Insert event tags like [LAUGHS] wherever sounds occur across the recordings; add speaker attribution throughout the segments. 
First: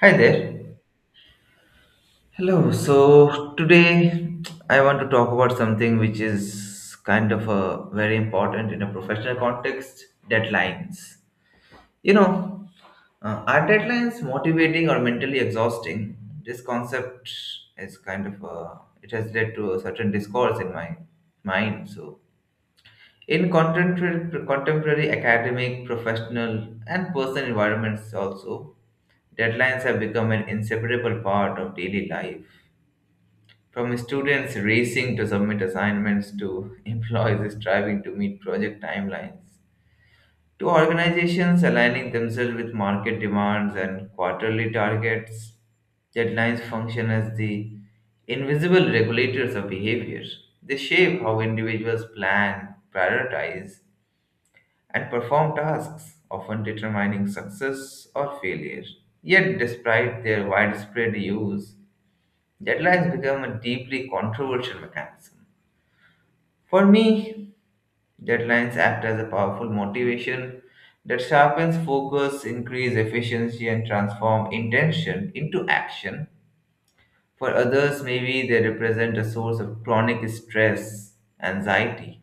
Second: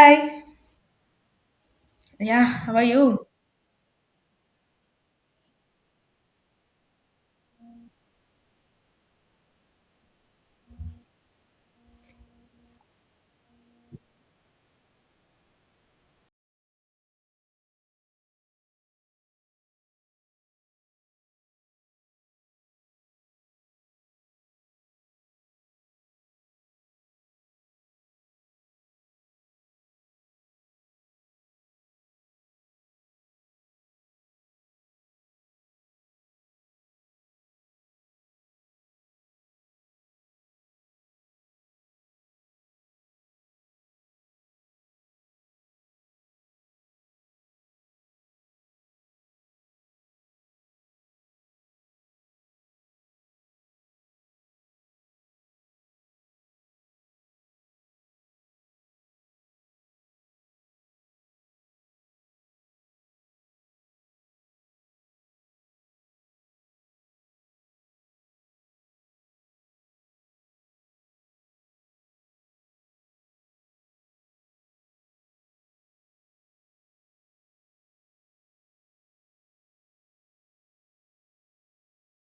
Speaker 1: Hi there.
Speaker 2: Yeah,
Speaker 1: Hello.
Speaker 2: how are you?
Speaker 1: So today I want to talk about something which is kind of a very important in a professional context, deadlines. You know, are deadlines motivating or mentally exhausting? This concept is kind of a, it has led to a certain discourse in my mind. So in contemporary academic, professional and personal environments also, deadlines have become an inseparable part of daily life. From students racing to submit assignments, to employees striving to meet project timelines, to organizations aligning themselves with market demands and quarterly targets, deadlines function as the invisible regulators of behavior. They shape how individuals plan, prioritize, and perform tasks, often determining success or failure. Yet, despite their widespread use, deadlines become a deeply controversial mechanism. For me, deadlines act as a powerful motivation that sharpens focus, increase efficiency, and transform intention into action. For others, maybe they represent a source of chronic stress, anxiety,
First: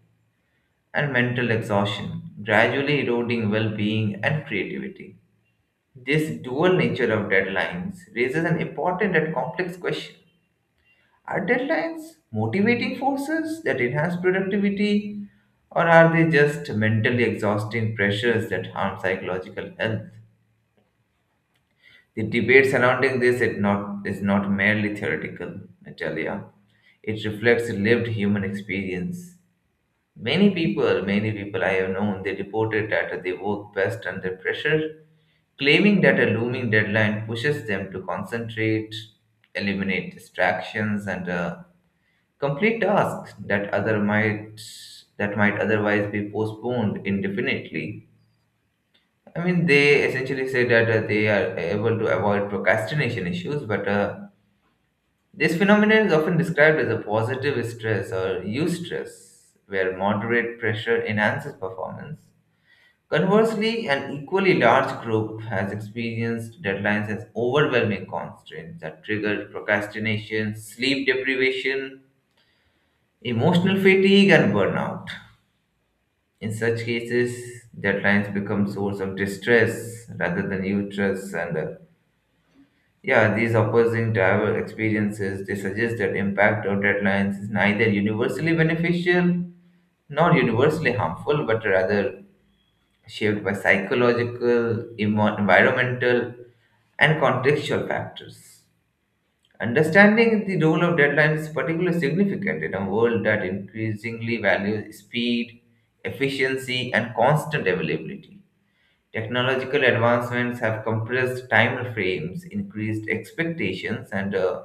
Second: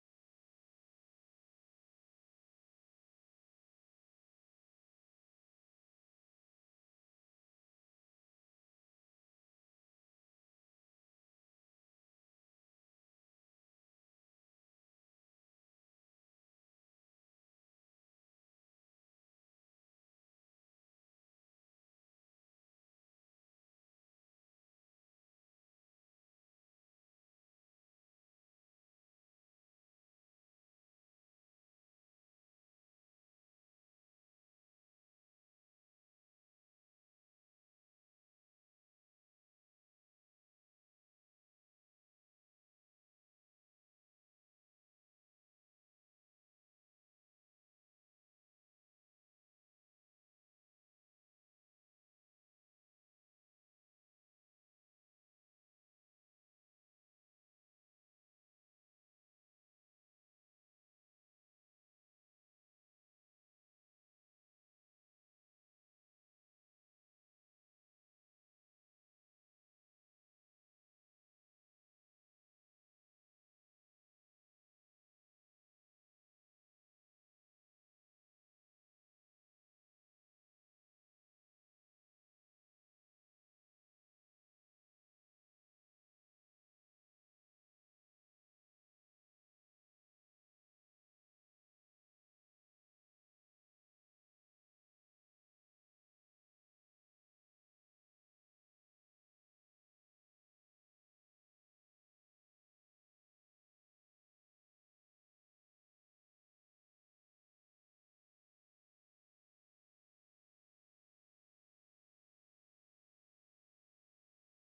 Speaker 1: and mental exhaustion, gradually eroding well being and creativity. This dual nature of deadlines raises an important and complex question. Are deadlines motivating forces that enhance productivity, or are they just mentally exhausting pressures that harm psychological health? The debate surrounding this is not merely theoretical, Natalia. It reflects lived human experience. Many people I have known, they reported that they work best under pressure, claiming that a looming deadline pushes them to concentrate, eliminate distractions, and complete tasks that other might that might otherwise be postponed indefinitely. I mean, they essentially say that they are able to avoid procrastination issues, but this phenomenon is often described as a positive stress or eustress, where moderate pressure enhances performance. Conversely, an equally large group has experienced deadlines as overwhelming constraints that trigger procrastination, sleep deprivation, emotional fatigue, and burnout. In such cases, deadlines become source of distress rather than interest. These opposing driver experiences, they suggest that impact of deadlines is neither universally beneficial nor universally harmful, but rather shaped by psychological, environmental, and contextual factors. Understanding the role of deadlines is particularly significant in a world that increasingly values speed, efficiency, and constant availability. Technological advancements have compressed time frames, increased expectations, and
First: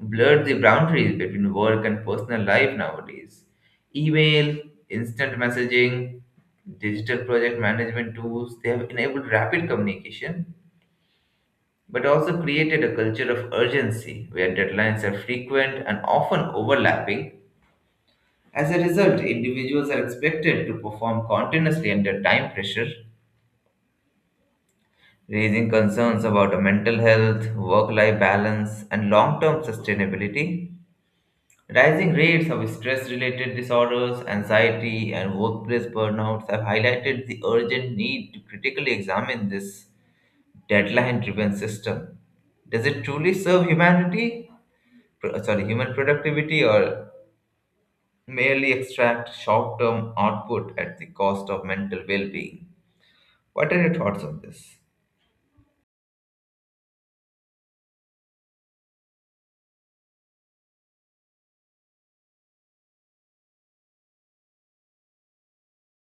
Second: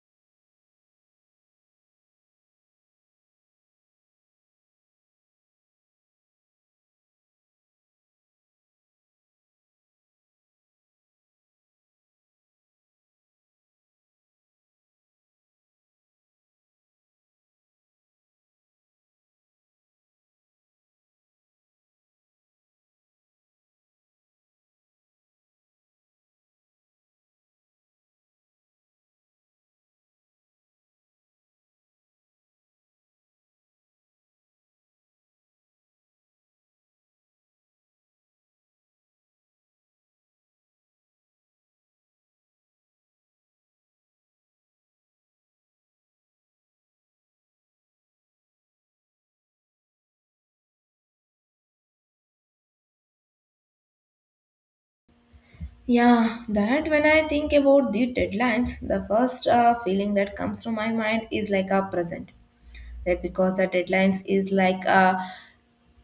Speaker 1: blurred the boundaries between work and personal life nowadays. Email, instant messaging, digital project management tools, they have enabled rapid communication, but also created a culture of urgency where deadlines are frequent and often overlapping. As a result, individuals are expected to perform continuously under time pressure, raising concerns about mental health, work life balance, and long term sustainability. Rising rates of stress related disorders, anxiety, and workplace burnouts have highlighted the urgent need to critically examine this deadline driven system. Does it truly serve humanity, sorry, human productivity, or merely extract short term output at the cost of mental well being? What are your thoughts on this?
Speaker 2: Yeah, that when I think about the deadlines, the first feeling that comes to my mind is like a present. That because the deadlines is like a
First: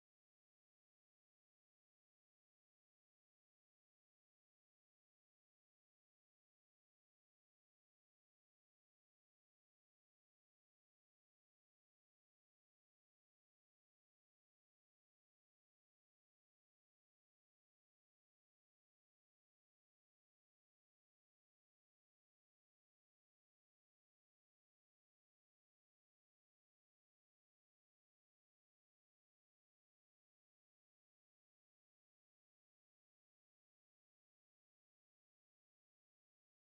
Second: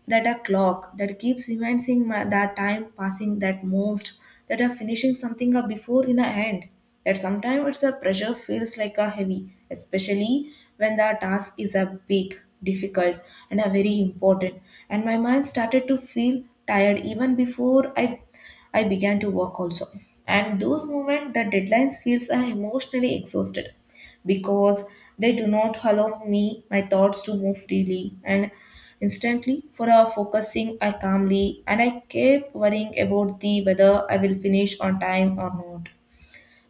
Speaker 2: that a clock that keeps reminding my, that time passing that most that are finishing something up before in the end, that sometimes it's a pressure feels like a heavy, especially when the task is a big difficult and a very important, and my mind started to feel tired even before I began to work also. And those moments, the deadlines feels I emotionally exhausted because they do not allow me my thoughts to move freely and instantly for a focusing I calmly, and I kept worrying about the whether I will finish on time or not.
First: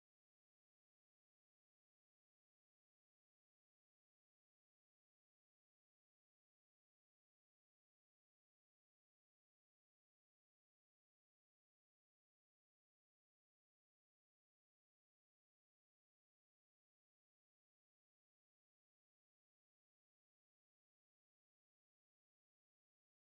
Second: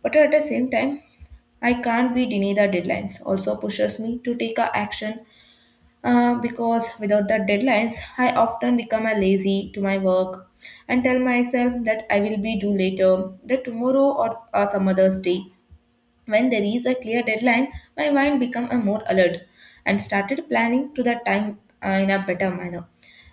Speaker 2: But at the same time, I can't be denied the deadlines also pushes me to take a action, because without the deadlines, I often become a lazy to my work and tell myself that I will be due later, that tomorrow or some other day. When there is a clear deadline, my mind become a more alert and started planning to that time in a better manner,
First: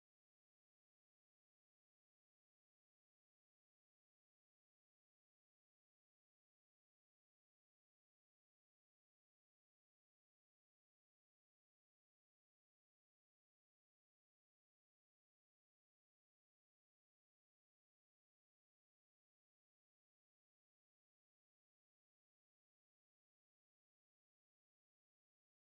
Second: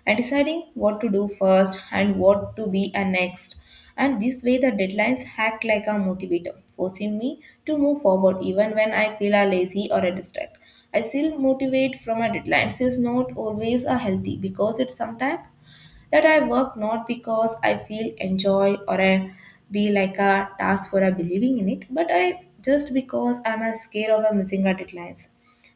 Speaker 2: and deciding what to do first and what to be a next. And this way the deadlines act like a motivator, forcing me to move forward even when I feel a lazy or a distract. I still motivate from a deadline. This is not always a healthy because it sometimes that I work not because I feel enjoy or I be like a task for a believing in it, but I just because I'm a scared of a missing a deadlines.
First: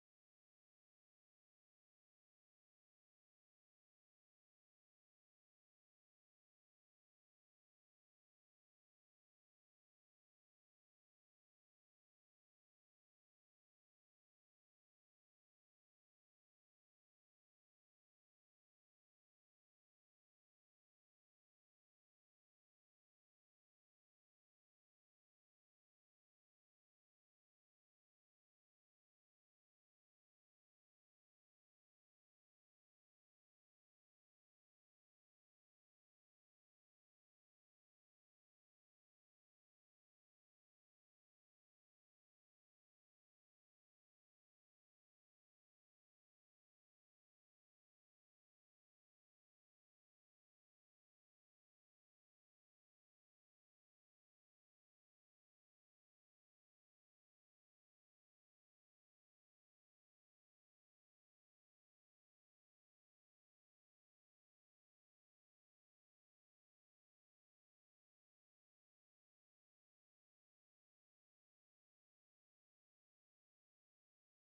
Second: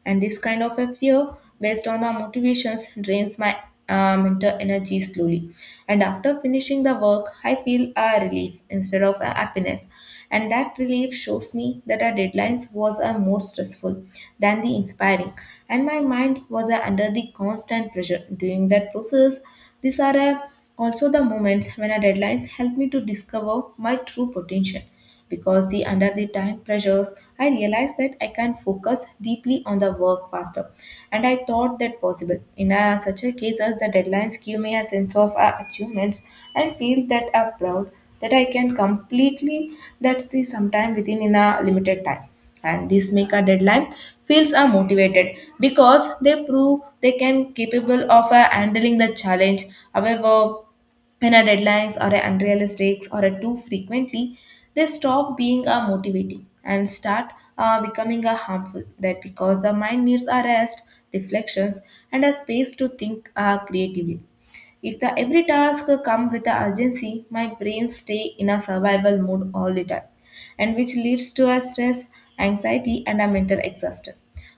Speaker 2: And this kind of a fear based on our motivations drains my mental energy slowly. And after finishing the work, I feel a relief instead of a happiness. And that relief shows me that our deadlines was a more stressful than the inspiring. And my mind was under the constant pressure during that process. These are also the moments when our deadlines help me to discover my true potential, because the under the time pressures I realized that I can focus deeply on the work faster, and I thought that possible in a, such a case, as the deadlines give me a sense of achievements and feel that I'm proud that I can completely, that see sometime within in a limited time, and this make a deadline feels are motivated because they prove they can capable of handling the challenge. However, when our deadlines are unrealistic or are too frequently, they stop being motivating and start becoming harmful. That because the mind needs a rest, reflections, and a space to think creatively. If the every task come with the urgency, my brain stay in a survival mode all the time, and which leads to a stress, anxiety, and a mental exhaustion.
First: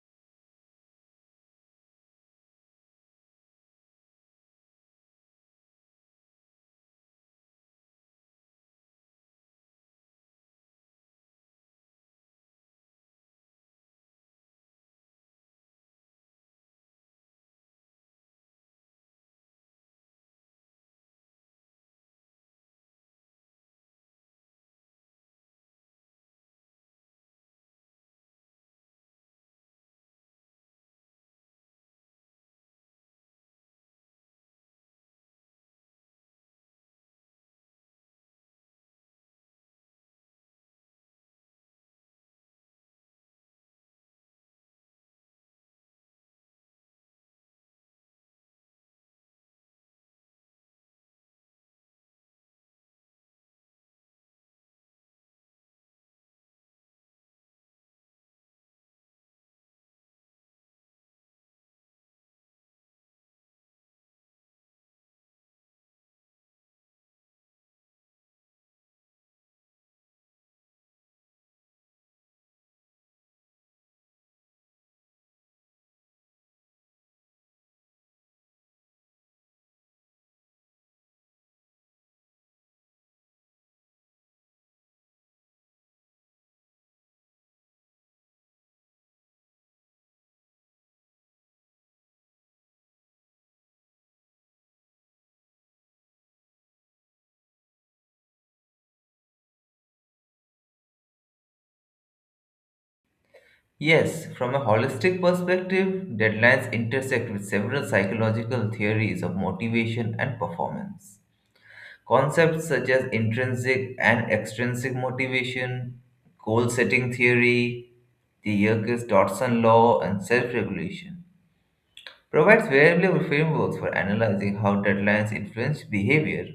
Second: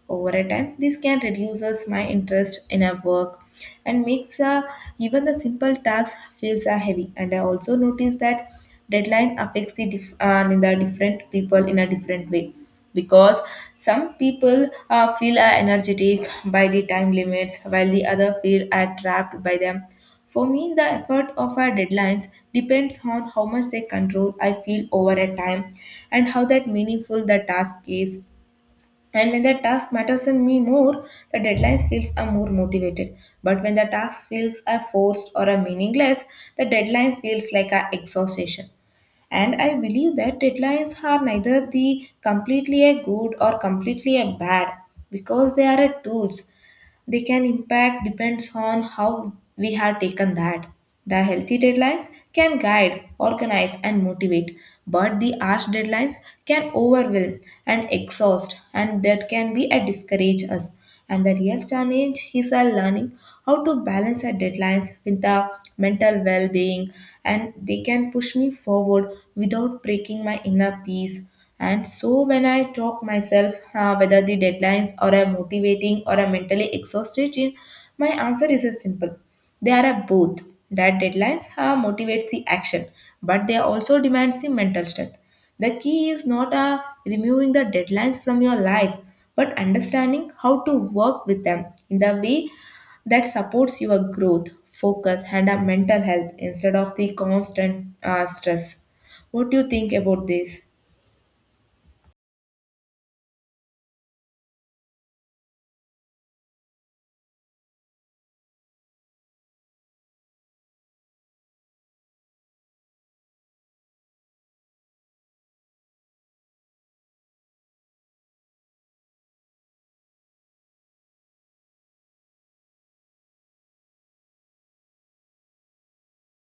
Speaker 2: Over a time, this can reduces my interest in a work, and makes even the simple tasks feels heavy. And I also notice that deadline affects the in the different people in a different way, because some people feel are energetic by the time limits, while the other feel are trapped by them. For me, the effort of our deadlines depends on how much they control I feel over a time, and how that meaningful the task is. And when the task matters in me more, the deadline feels a more motivated. But when the task feels a forced or a meaningless, the deadline feels like a exhaustion. And I believe that deadlines are neither the completely a good or completely a bad, because they are a tools. They can impact depends on how we have taken that. The healthy deadlines can guide, organize, and motivate, but the harsh deadlines can overwhelm and exhaust, and that can be a discourage us. And the real challenge is our learning how to balance our deadlines with the mental well-being, and they can push me forward without breaking my inner peace. And so when I talk myself, whether the deadlines or I'm motivating or I'm mentally exhausted, my answer is a simple. They are a both. That deadlines motivates the action, but they also demands the mental strength. The key is not removing the deadlines from your life, but understanding how to work with them in the way that supports your growth, focus, and a mental health instead of the constant stress. What do you think about this?
Speaker 1: Yes, from a holistic perspective, deadlines intersect with several psychological theories of motivation and performance. Concepts such as intrinsic and extrinsic motivation, goal setting theory, the Yerkes Dodson law, and self regulation provides valuable frameworks for analyzing how deadlines influence behavior.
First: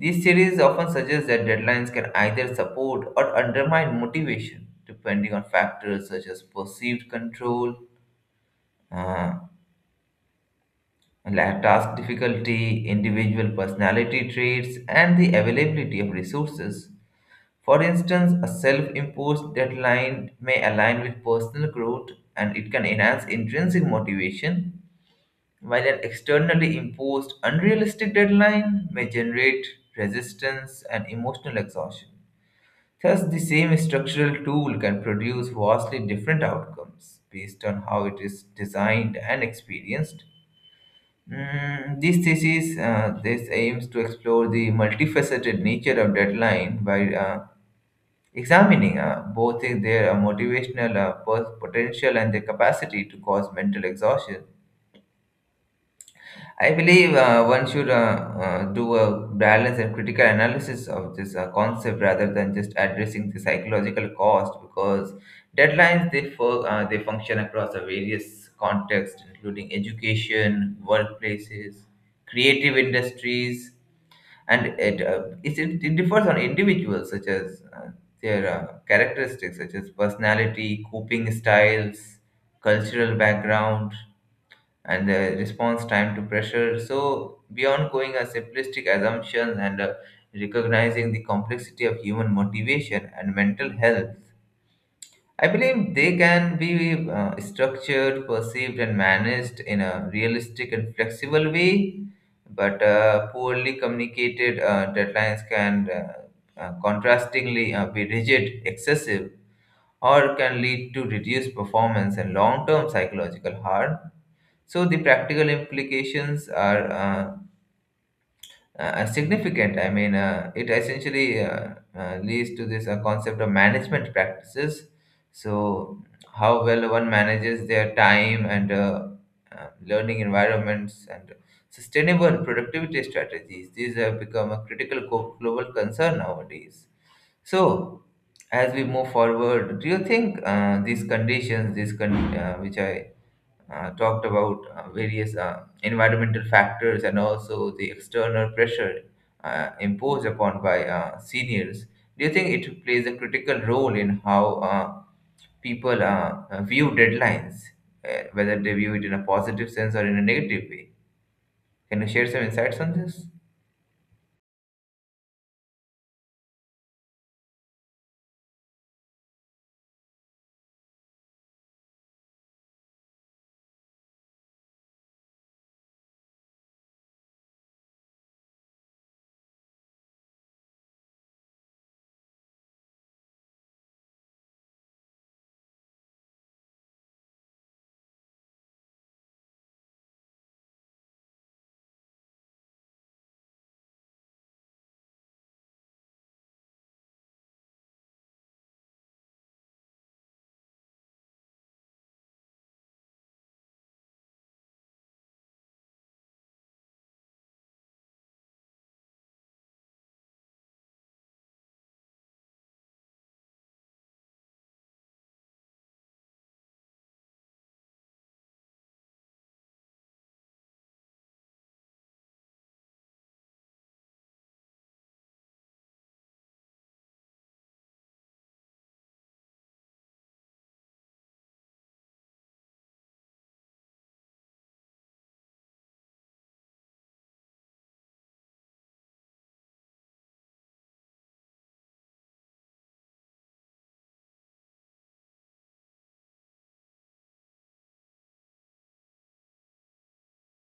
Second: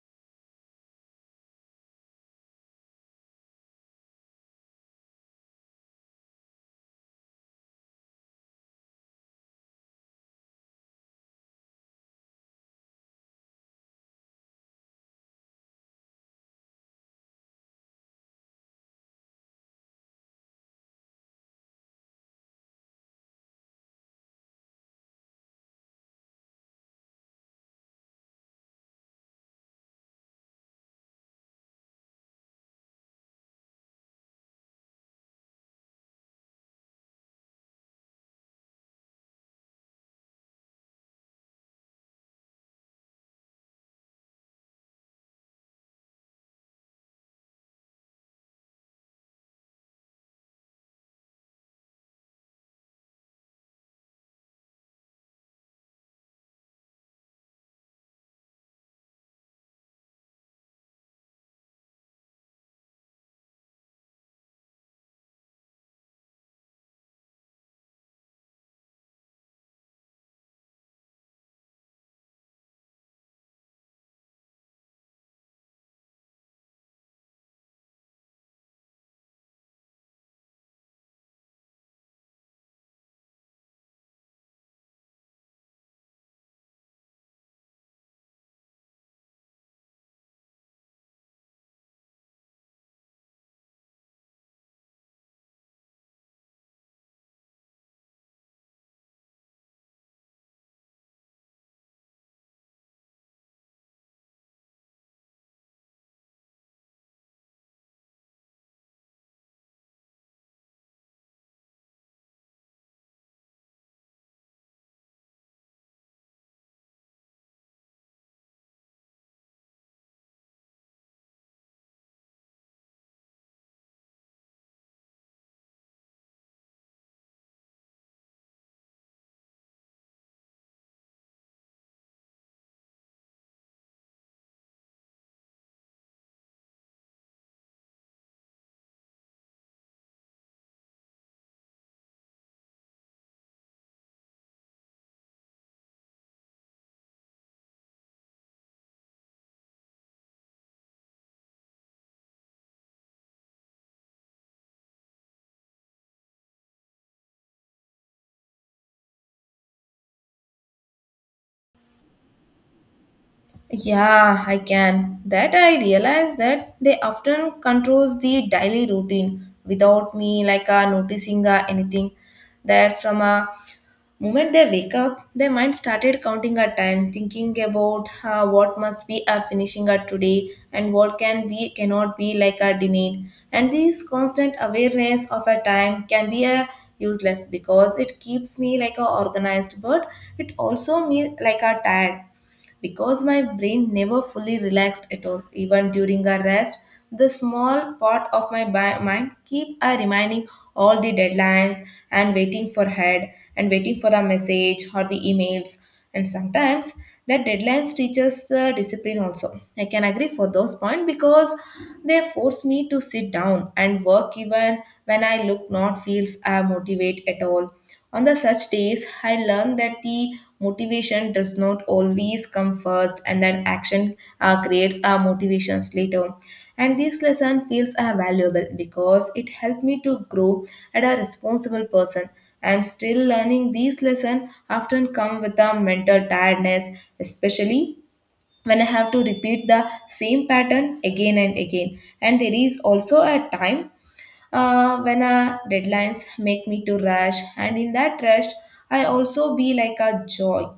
Speaker 1: These theories often suggest that deadlines can either support or undermine motivation, depending on factors such as perceived control, uh, like task difficulty, individual personality traits, and the availability of resources. For instance, a self imposed deadline may align with personal growth and it can enhance intrinsic motivation, while an externally imposed unrealistic deadline may generate resistance and emotional exhaustion. Thus, the same structural tool can produce vastly different outcomes based on how it is designed and experienced. This thesis, this aims to explore the multifaceted nature of deadline by examining both their motivational potential and their capacity to cause mental exhaustion. I believe one should do a balanced and critical analysis of this concept rather than just addressing the psychological cost, because deadlines, they function across a various contexts including education, workplaces, creative industries, and it differs on individuals such as their characteristics such as personality, coping styles, cultural background, and response time to pressure. So, beyond going a simplistic assumptions and recognizing the complexity of human motivation and mental health, I believe they can be structured, perceived, and managed in a realistic and flexible way. But poorly communicated deadlines can contrastingly be rigid, excessive, or can lead to reduced performance and long term psychological harm. So the practical implications are significant. I mean, it essentially leads to this concept of management practices. So how well one manages their time and learning environments and sustainable productivity strategies. These have become a critical global concern nowadays. So as we move forward, do you think these conditions, which I talked about, various environmental factors and also the external pressure imposed upon by seniors. Do you think it plays a critical role in how people view deadlines, whether they view it in a positive sense or in a negative way? Can you share some insights on this?
Speaker 2: Yeah, I can. That I realize that they often controls the daily routine without me like noticing anything. That from a moment they wake up, their mind started counting a time, thinking about what must be a finishing a today, and what can be cannot be like a denied. And this constant awareness of a time can be a useless because it keeps me like a organized, but it also me like a tired, because my brain never fully relaxed at all. Even during a rest, the small part of my mind keep a reminding all the deadlines, and waiting for head, and waiting for the message or the emails. And sometimes that deadlines teaches the discipline also. I can agree for those points because they force me to sit down and work even when I look not feels motivate at all. On the such days, I learned that the motivation does not always come first, and that action creates our motivations later. And this lesson feels valuable because it helped me to grow as a responsible person. And still learning these lessons often come with a mental tiredness, especially when I have to repeat the same pattern again and again. And there is also a time when deadlines make me to rush, and in that rush, I also be like a joy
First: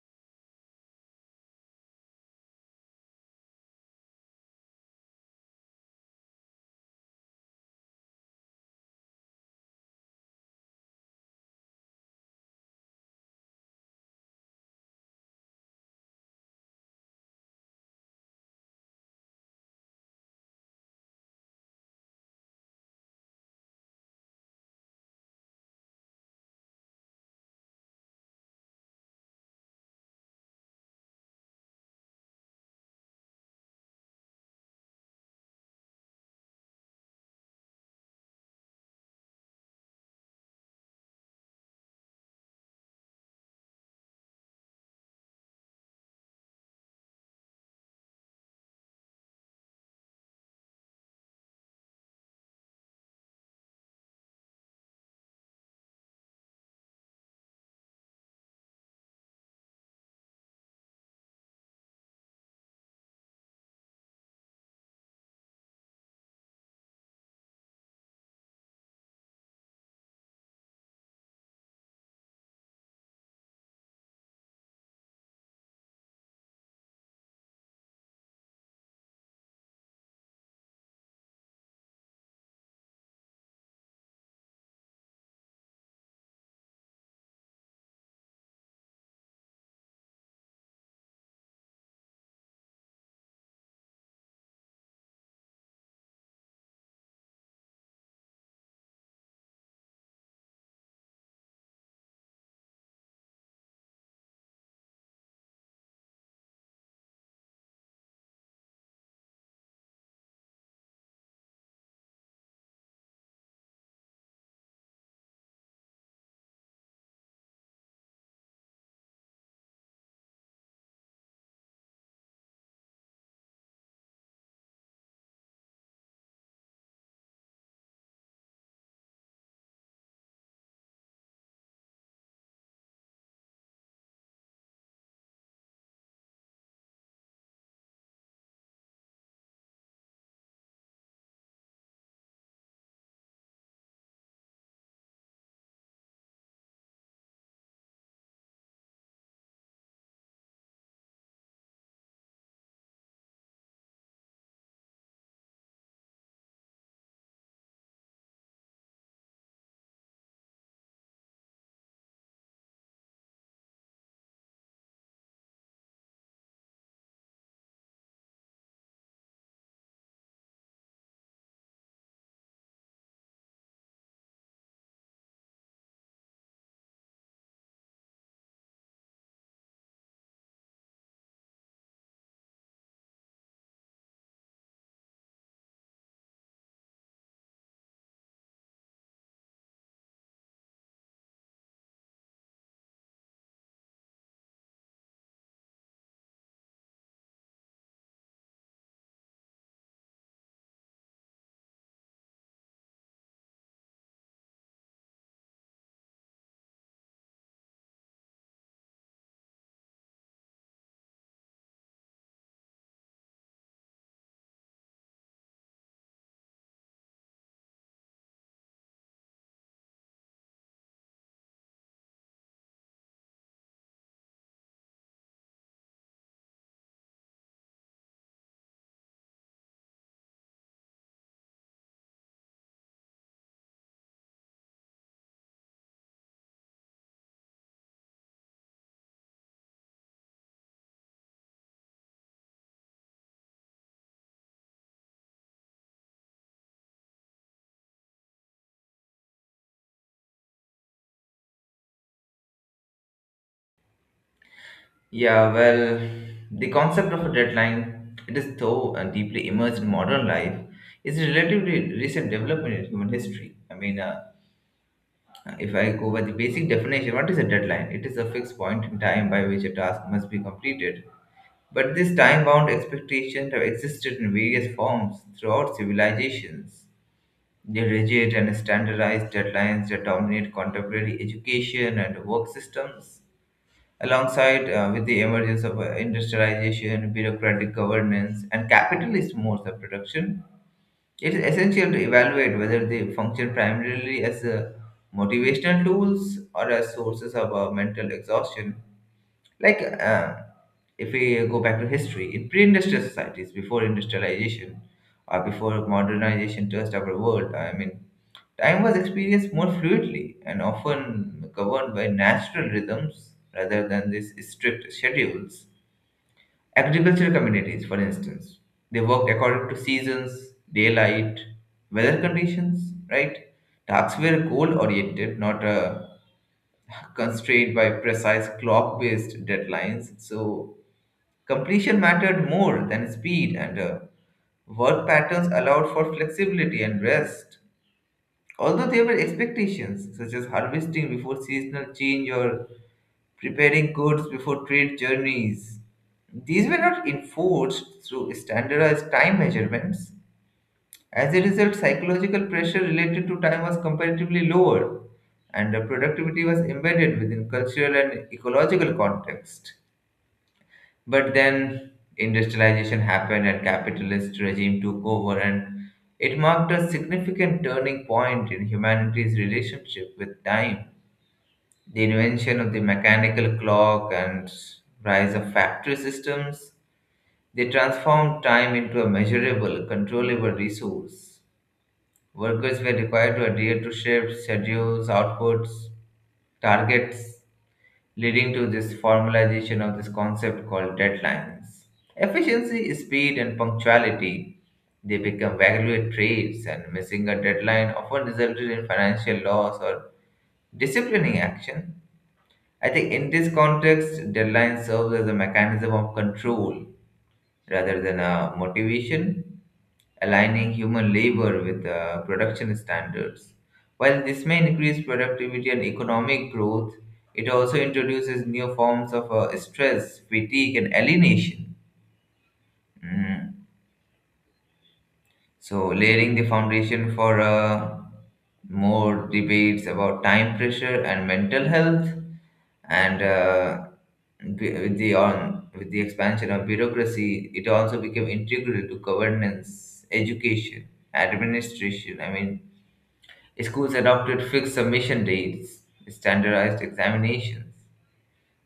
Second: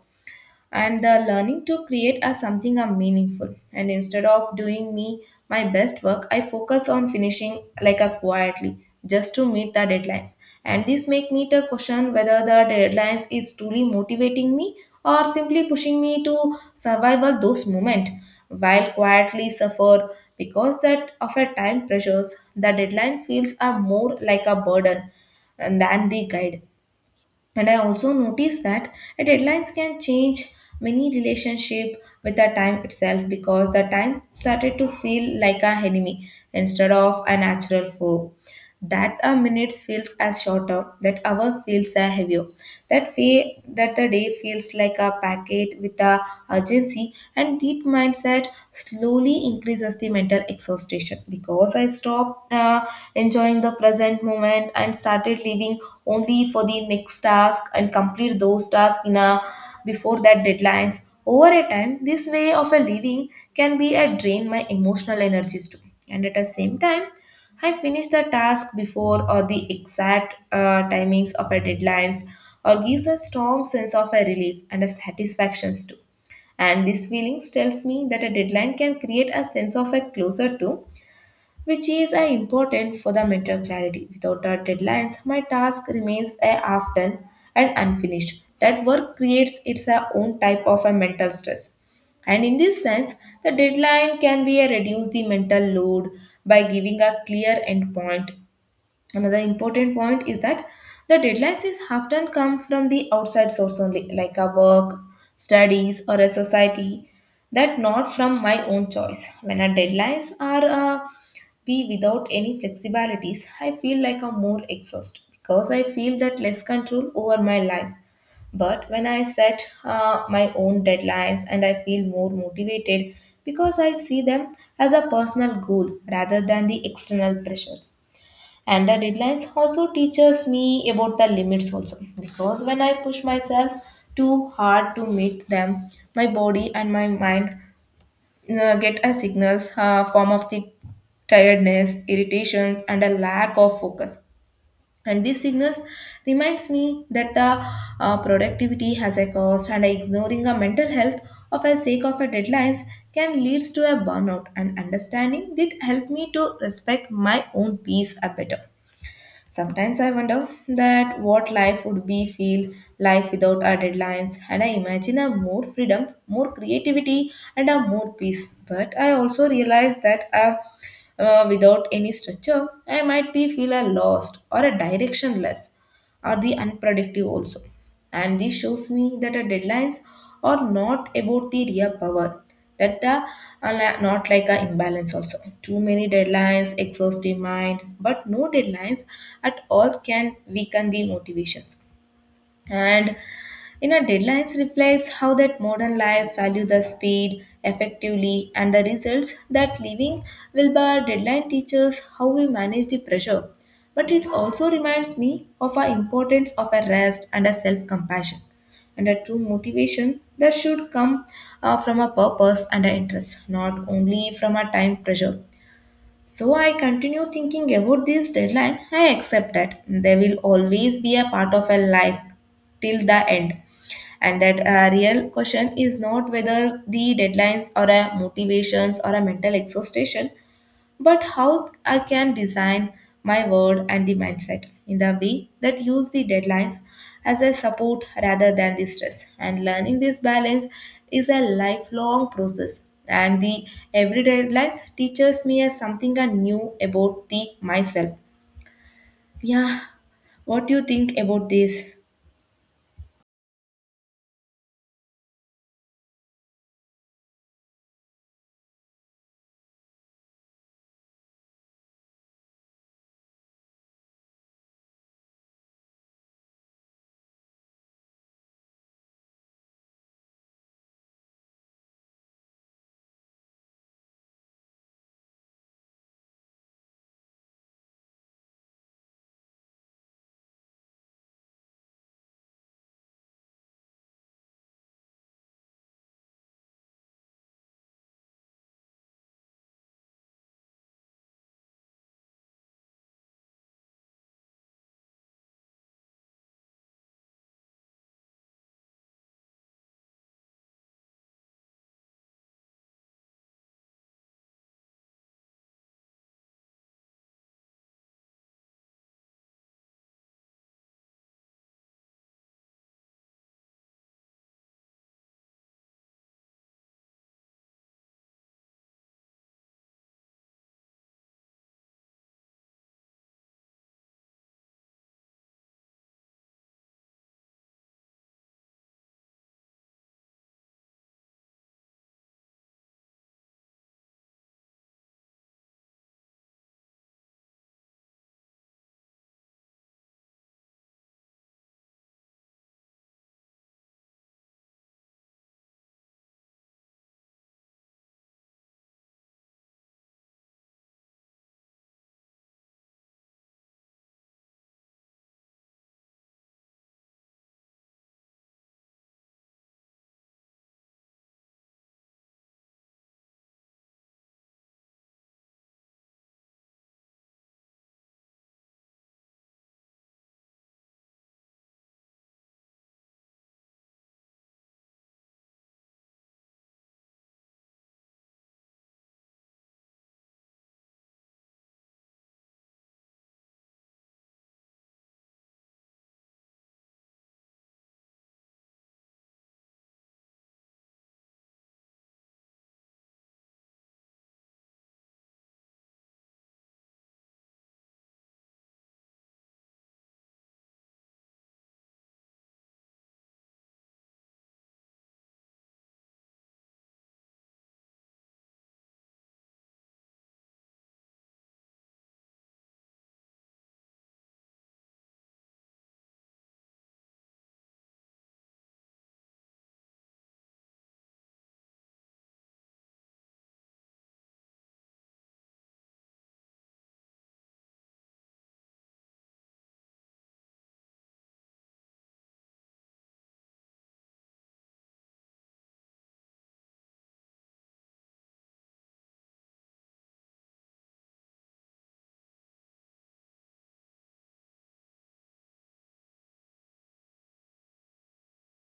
Speaker 2: and the learning to create as something are meaningful, and instead of doing me my best work I focus on finishing like a quietly, just to meet the deadlines. And this make me to question whether the deadlines is truly motivating me or simply pushing me to survival those moment while quietly suffer, because that of a time pressures the deadline feels are more like a burden and than the guide. And I also noticed that deadlines can change many relationship with the time itself, because the time started to feel like a enemy instead of a natural foe. That a minutes feels as shorter, that hour feels a heavier, that way that the day feels like a packet with a urgency, and that mindset slowly increases the mental exhaustion, because I stopped enjoying the present moment and started living only for the next task, and complete those tasks in a before that deadlines. Over a time, this way of a living can be a drain my emotional energies too. And at the same time I finish the task before or the exact timings of our deadlines, or gives a strong sense of a relief and a satisfactions too. And this feelings tells me that a deadline can create a sense of a closer to, which is important for the mental clarity. Without our deadlines, my task remains a half done and unfinished. That work creates its own type of a mental stress. And in this sense, the deadline can be a reduce the mental load by giving a clear endpoint. Another important point is that the deadlines is often come from the outside source only, like a work, studies, or a society, that not from my own choice. When our deadlines are be without any flexibilities, I feel like I'm more exhausted, because I feel that less control over my life. But when I set my own deadlines, and I feel more motivated because I see them as a personal goal rather than the external pressures. And the deadlines also teaches me about the limits also, because when I push myself too hard to meet them, my body and my mind get a signals form of the tiredness, irritations, and a lack of focus. And these signals reminds me that the productivity has a cost, and ignoring a mental health of a sake of a deadlines can leads to a burnout, and understanding did help me to respect my own peace a better. Sometimes I wonder that what life would be feel, life without our deadlines, and I imagine a more freedoms, more creativity, and a more peace. But I also realize that without any structure, I might be feel a lost or a directionless, are the unproductive also. And this shows me that our deadlines are not about the real power, that the are not like a imbalance also. Too many deadlines exhaust the mind, but no deadlines at all can weaken the motivations and in know deadlines reflects how that modern life value the speed effectively and the results that living will by deadline teaches how we manage the pressure, but it also reminds me of our importance of a rest and a self-compassion and a true motivation that should come from a purpose and an interest not only from a time pressure. So I continue thinking about this deadline. I accept that they will always be a part of a life till the end. And that a real question is not whether the deadlines are a motivations or a mental exhaustion, but how I can design my word and the mindset in the way that use the deadlines as a support rather than the stress. And learning this balance is a lifelong process. And the every deadlines teaches me as something I new about the myself. Yeah, what do you think about this?
Speaker 1: Yeah, well, the concept of a deadline, it is so deeply immersed in modern life, is a relatively recent development in human history. I mean, if I go by the basic definition, what is a deadline? It is a fixed point in time by which a task must be completed. But this time bound expectations have existed in various forms throughout civilizations. The rigid and standardized deadlines that dominate contemporary education and work systems, alongside with the emergence of industrialization, bureaucratic governance, and capitalist modes of production, it is essential to evaluate whether they function primarily as motivational tools or as sources of mental exhaustion. Like, if we go back to history, in pre industrial societies, before industrialization or before modernization touched our world, I mean, time was experienced more fluidly and often governed by natural rhythms rather than these strict schedules. Agricultural communities, for instance, they work according to seasons, daylight, weather conditions, right? Tasks were goal oriented, not [LAUGHS] constrained by precise clock based deadlines. So, completion mattered more than speed, and work patterns allowed for flexibility and rest. Although there were expectations, such as harvesting before seasonal change or preparing goods before trade journeys. These were not enforced through standardized time measurements. As a result, psychological pressure related to time was comparatively lower, and the productivity was embedded within cultural and ecological context. But then industrialization happened and capitalist regime took over, and it marked a significant turning point in humanity's relationship with time. The invention of the mechanical clock and rise of factory systems, they transformed time into a measurable, controllable resource. Workers were required to adhere to shifts, schedules, outputs, targets, leading to this formalization of this concept called deadlines. Efficiency, speed, and punctuality, they become valuable traits, and missing a deadline often resulted in financial loss or disciplining action. I think in this context, deadline serves as a mechanism of control rather than a motivation, aligning human labor with production standards. While this may increase productivity and economic growth, it also introduces new forms of stress, fatigue, and alienation. Mhm. So, laying the foundation for more debates about time pressure and mental health, and with the on with the expansion of bureaucracy, it also became integral to governance, education, administration. I mean, schools adopted fixed submission dates, standardized examinations,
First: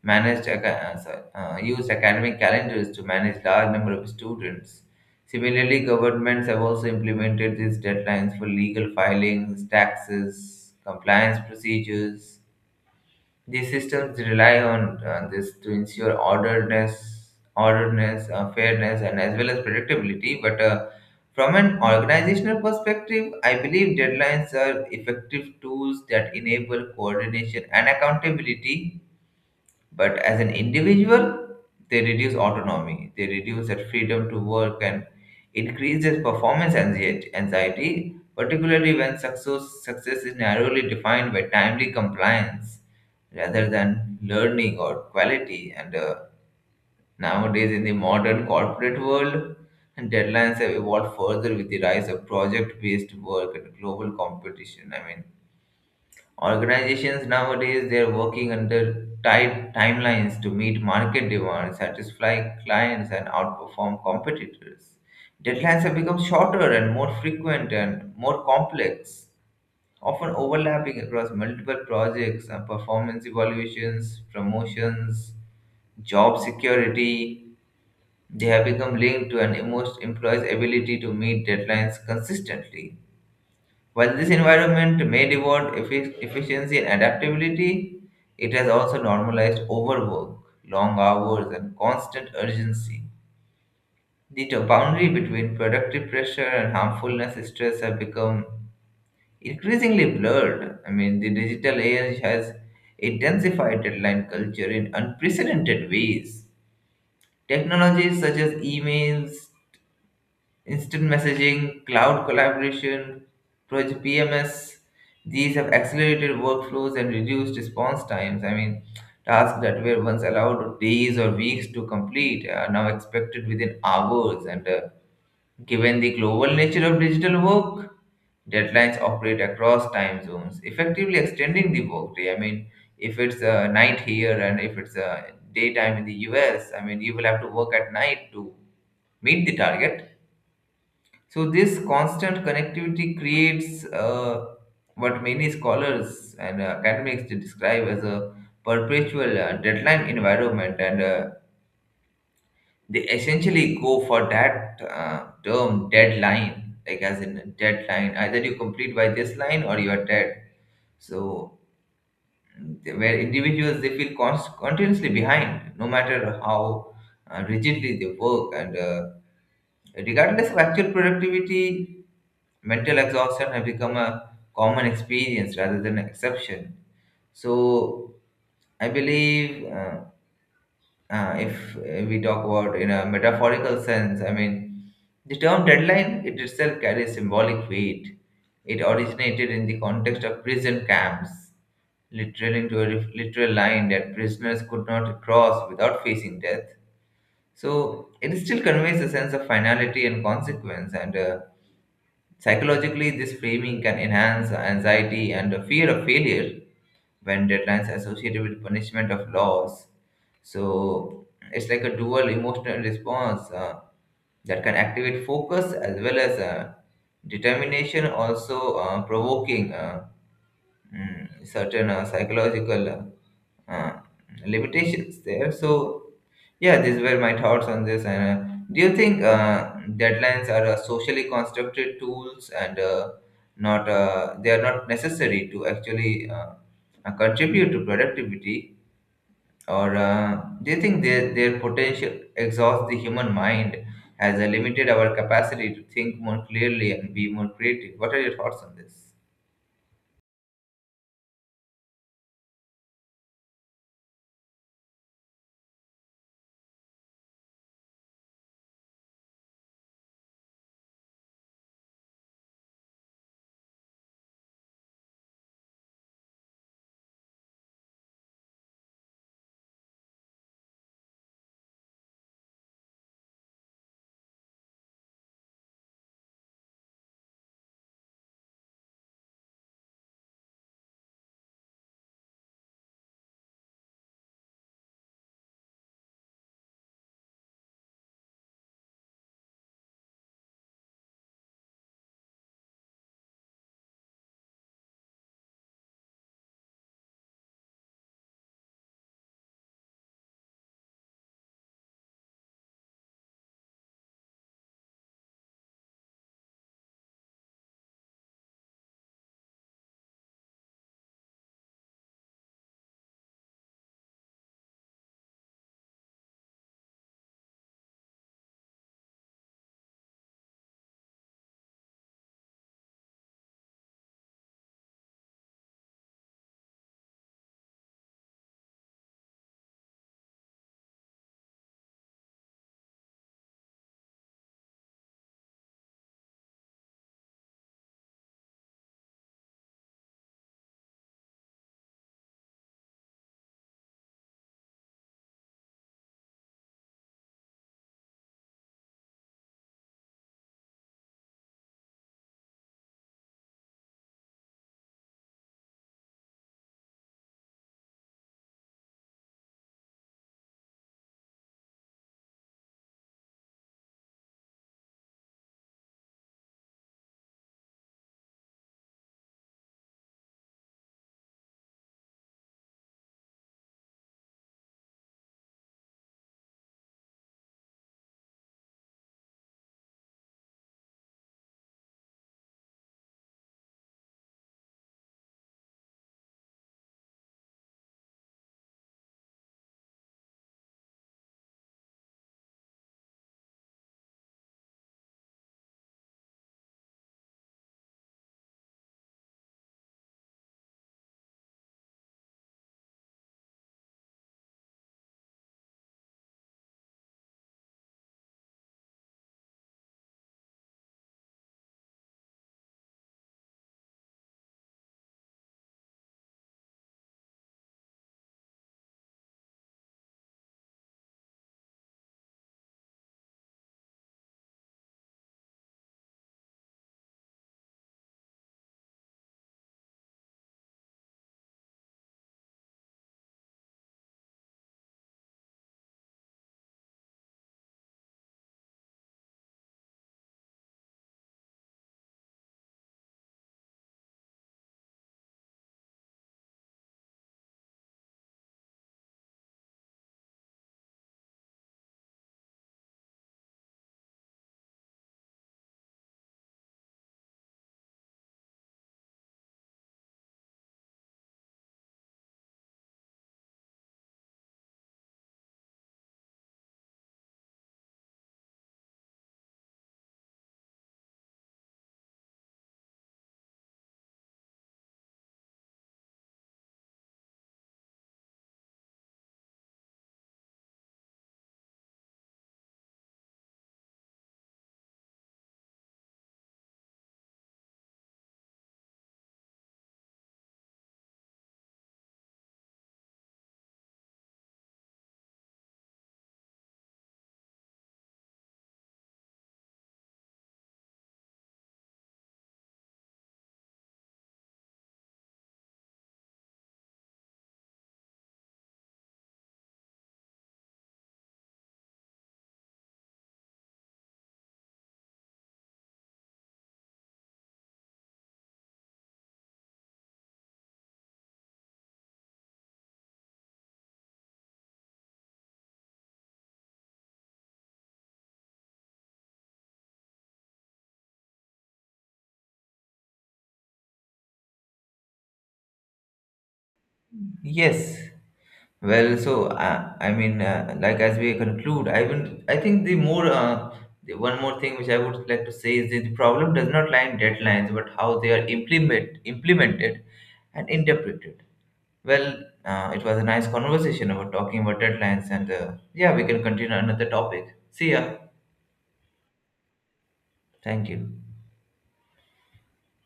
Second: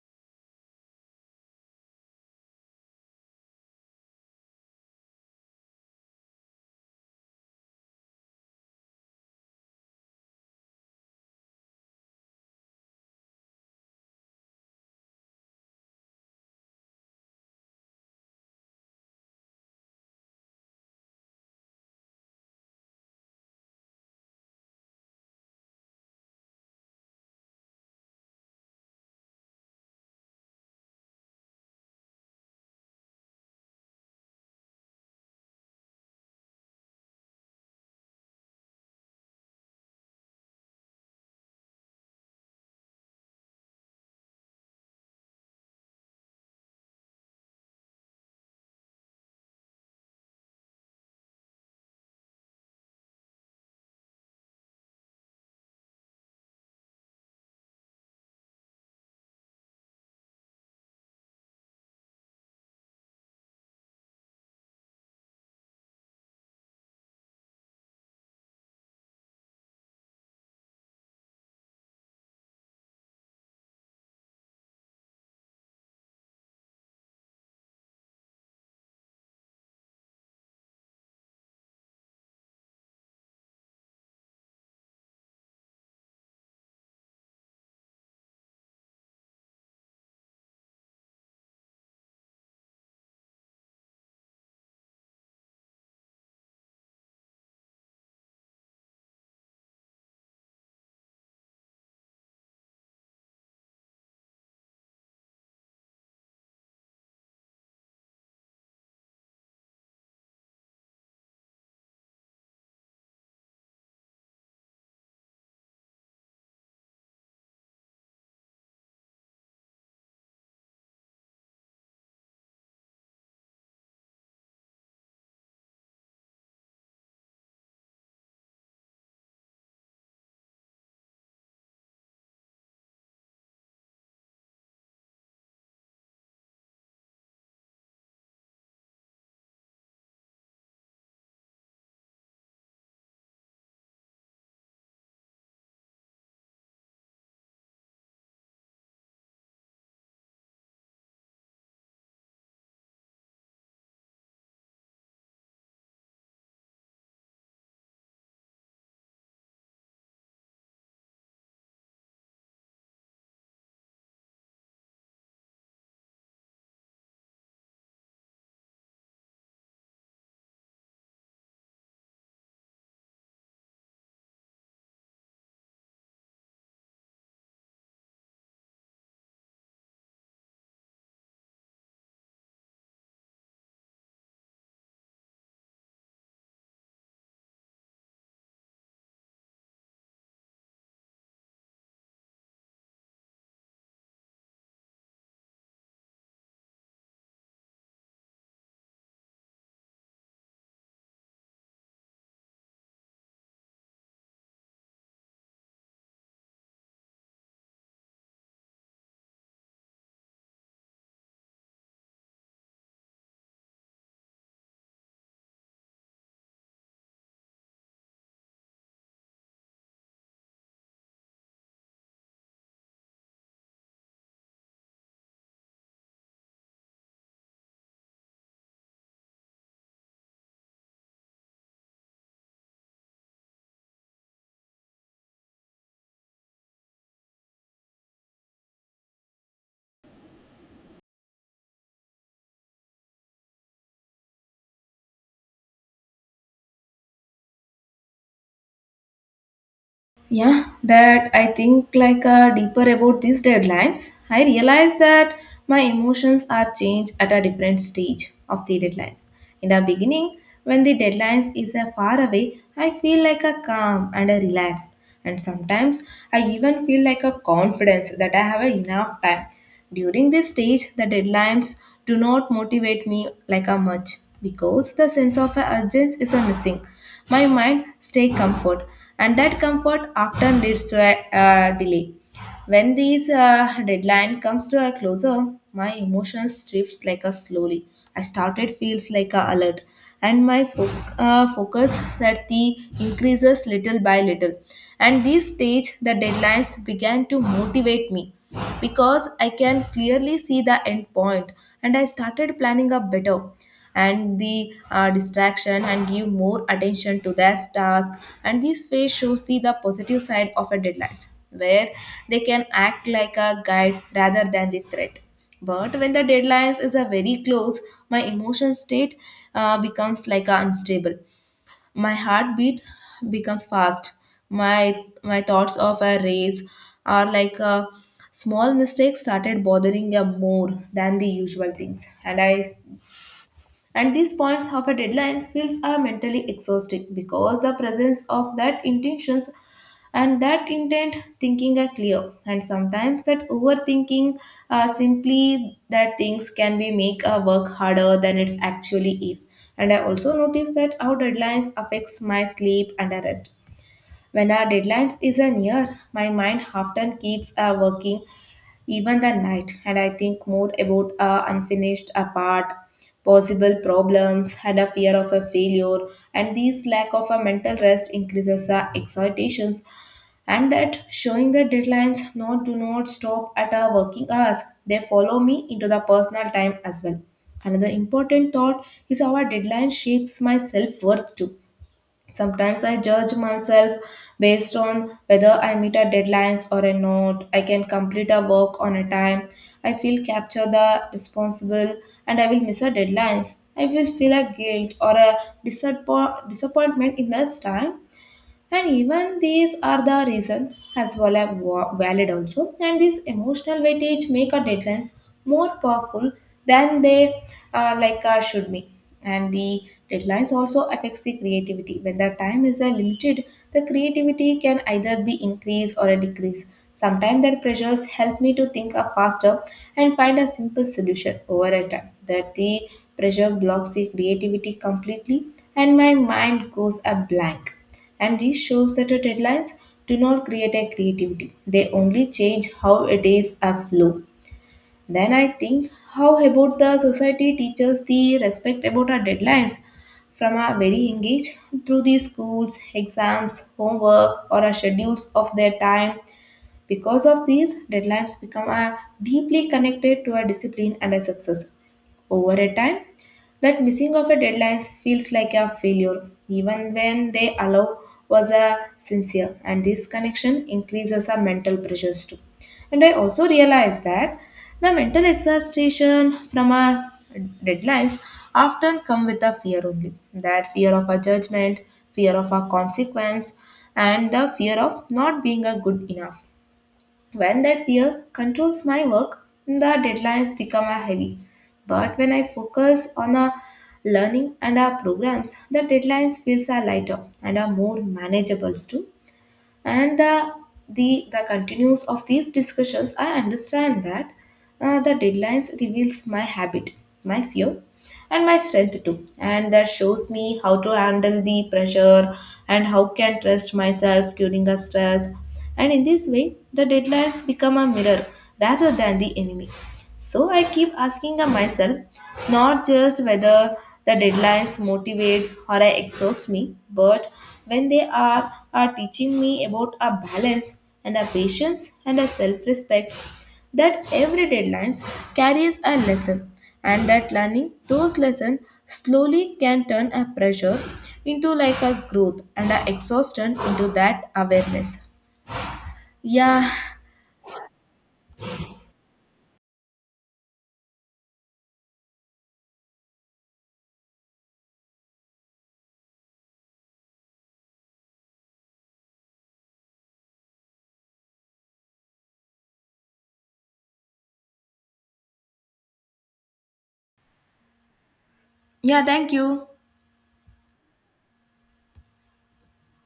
Speaker 1: sorry, used academic calendars to manage large number of students. Similarly, governments have also implemented these deadlines for legal filings, taxes, compliance procedures. These systems rely on this to ensure orderedness, fairness, and as well as predictability. But from an organizational perspective, I believe deadlines are effective tools that enable coordination and accountability, but as an individual, they reduce autonomy, they reduce that freedom to work and increase their performance anxiety, particularly when success is narrowly defined by timely compliance rather than learning or quality. And nowadays, in the modern corporate world, deadlines have evolved further with the rise of project based work and global competition. I mean, organizations nowadays they're working under tight timelines to meet market demand, satisfy clients, and outperform competitors. Deadlines have become shorter and more frequent and more complex, often overlapping across multiple projects and performance evaluations, promotions, job security. They have become linked to an most employee's ability to meet deadlines consistently. While this environment may reward efficiency and adaptability, it has also normalized overwork, long hours, and constant urgency. The boundary between productive pressure and harmfulness stress have become increasingly blurred. I mean, the digital age has intensified deadline culture in unprecedented ways. Technologies such as emails, instant messaging, cloud collaboration, Project PMS. These have accelerated workflows and reduced response times. I mean, tasks that were once allowed days or weeks to complete are now expected within hours. And given the global nature of digital work, deadlines operate across time zones, effectively extending the workday. I mean, if it's night here and if it's daytime in the US, I mean, you will have to work at night to meet the target. So this constant connectivity creates what many scholars and academics describe as a perpetual deadline environment, and they essentially go for that term deadline, like as in deadline. Either you complete by this line or you are dead. So, where individuals they feel continuously behind, no matter how rigidly they work, and regardless of actual productivity, mental exhaustion has become a common experience rather than an exception. So I believe if we talk about in a metaphorical sense, I mean, the term deadline it itself carries symbolic weight. It originated in the context of prison camps, literally into a ref- literal line that prisoners could not cross without facing death. So it still conveys a sense of finality and consequence, and psychologically, this framing can enhance anxiety and the fear of failure when deadlines are associated with punishment of loss. So it's like a dual emotional response, that can activate focus as well as determination, also provoking certain psychological uh, uh, limitations there. So yeah, these were my thoughts on this. And do you think deadlines are socially constructed tools and not they are not necessary to actually contribute to productivity? Or do you think their potential exhausts the human mind, has limited our capacity to think more clearly and be more creative? What are your thoughts on this?
Speaker 2: Yeah, that I think like deeper about these deadlines, I realize that my emotions are changed at a different stage of the deadlines. In the beginning, when the deadlines is far away, I feel like a calm and a relaxed, and sometimes I even feel like a confidence that I have a enough time. During this stage, the deadlines do not motivate me like a much because the sense of urgency is a missing. My mind stay comfort, and that comfort often leads to a delay. When these deadline comes to a closer, my emotions shifts like a slowly. I started feels like a alert, and my focus that the increases little by little. And this stage, the deadlines began to motivate me because I can clearly see the end point, and I started planning up better and the distraction and give more attention to their task. And this way shows the positive side of a deadline where they can act like a guide rather than the threat. But when the deadlines is a very close, my emotion state becomes like a unstable. My heartbeat become fast. My thoughts of a race are like a small mistakes started bothering them more than the usual things, and I, and these points of a deadlines feels are mentally exhausting because the presence of that intentions and that intent thinking are clear, and sometimes that overthinking simply that things can be make a work harder than it actually is. And I also notice that how deadlines affects my sleep and a rest. When our deadlines is a near, my mind often keeps working even the night. And I think more about a unfinished a part, possible problems, and a fear of a failure. And this lack of a mental rest increases our excitations, and that showing the deadlines not do not stop at our working hours. They follow me into the personal time as well. Another important thought is how our deadline shapes my self-worth too. Sometimes I judge myself based on whether I meet a deadlines or a not. I can complete a work on a time. I feel capture the responsible and I will miss a deadlines. I will feel a guilt or a disappointment in this time. And even these are the reason as well as valid also. And this emotional weightage make our deadlines more powerful than they like should be. And the deadlines also affects the creativity. When the time is limited, the creativity can either be increased or a decrease. Sometimes that pressures help me to think of faster and find a simple solution over a time. That the pressure blocks the creativity completely and my mind goes a blank. And this shows that the deadlines do not create a creativity. They only change how a days are flow. Then I think how about the society teaches the respect about our deadlines from our very engaged through the schools, exams, homework, or our schedules of their time. Because of these, deadlines become a deeply connected to a discipline and a success. Over a time, that missing of a deadline feels like a failure, even when they allow was a sincere, and this connection increases our mental pressures too. And I also realized that the mental exhaustion from our deadlines often come with a fear only. That fear of a judgment, fear of a consequence, and the fear of not being a good enough. When that fear controls my work, the deadlines become a heavy. But when I focus on our learning and our programs, the deadlines feels are lighter and are more manageable too. And the continues of these discussions I understand that the deadlines reveals my habit, my fear, and my strength too, and that shows me how to handle the pressure and how can trust myself during a stress. And in this way the deadlines become a mirror rather than the enemy. So I keep asking myself not just whether the deadlines motivates or I exhaust me, but when they are teaching me about a balance and a patience and a self-respect. That every deadline carries a lesson, and that learning those lessons slowly can turn a pressure into like a growth and a exhaustion into that awareness. Yeah.
Speaker 1: Yes, well, so I mean, like as we conclude, I will. I think the more the one more thing which I would like to say is that the problem does not lie in deadlines, but how they are implemented and interpreted. Well, it was a nice conversation about talking about deadlines, and yeah, we can continue another topic. See ya.
Speaker 2: Yeah, thank you.
Speaker 1: Thank you.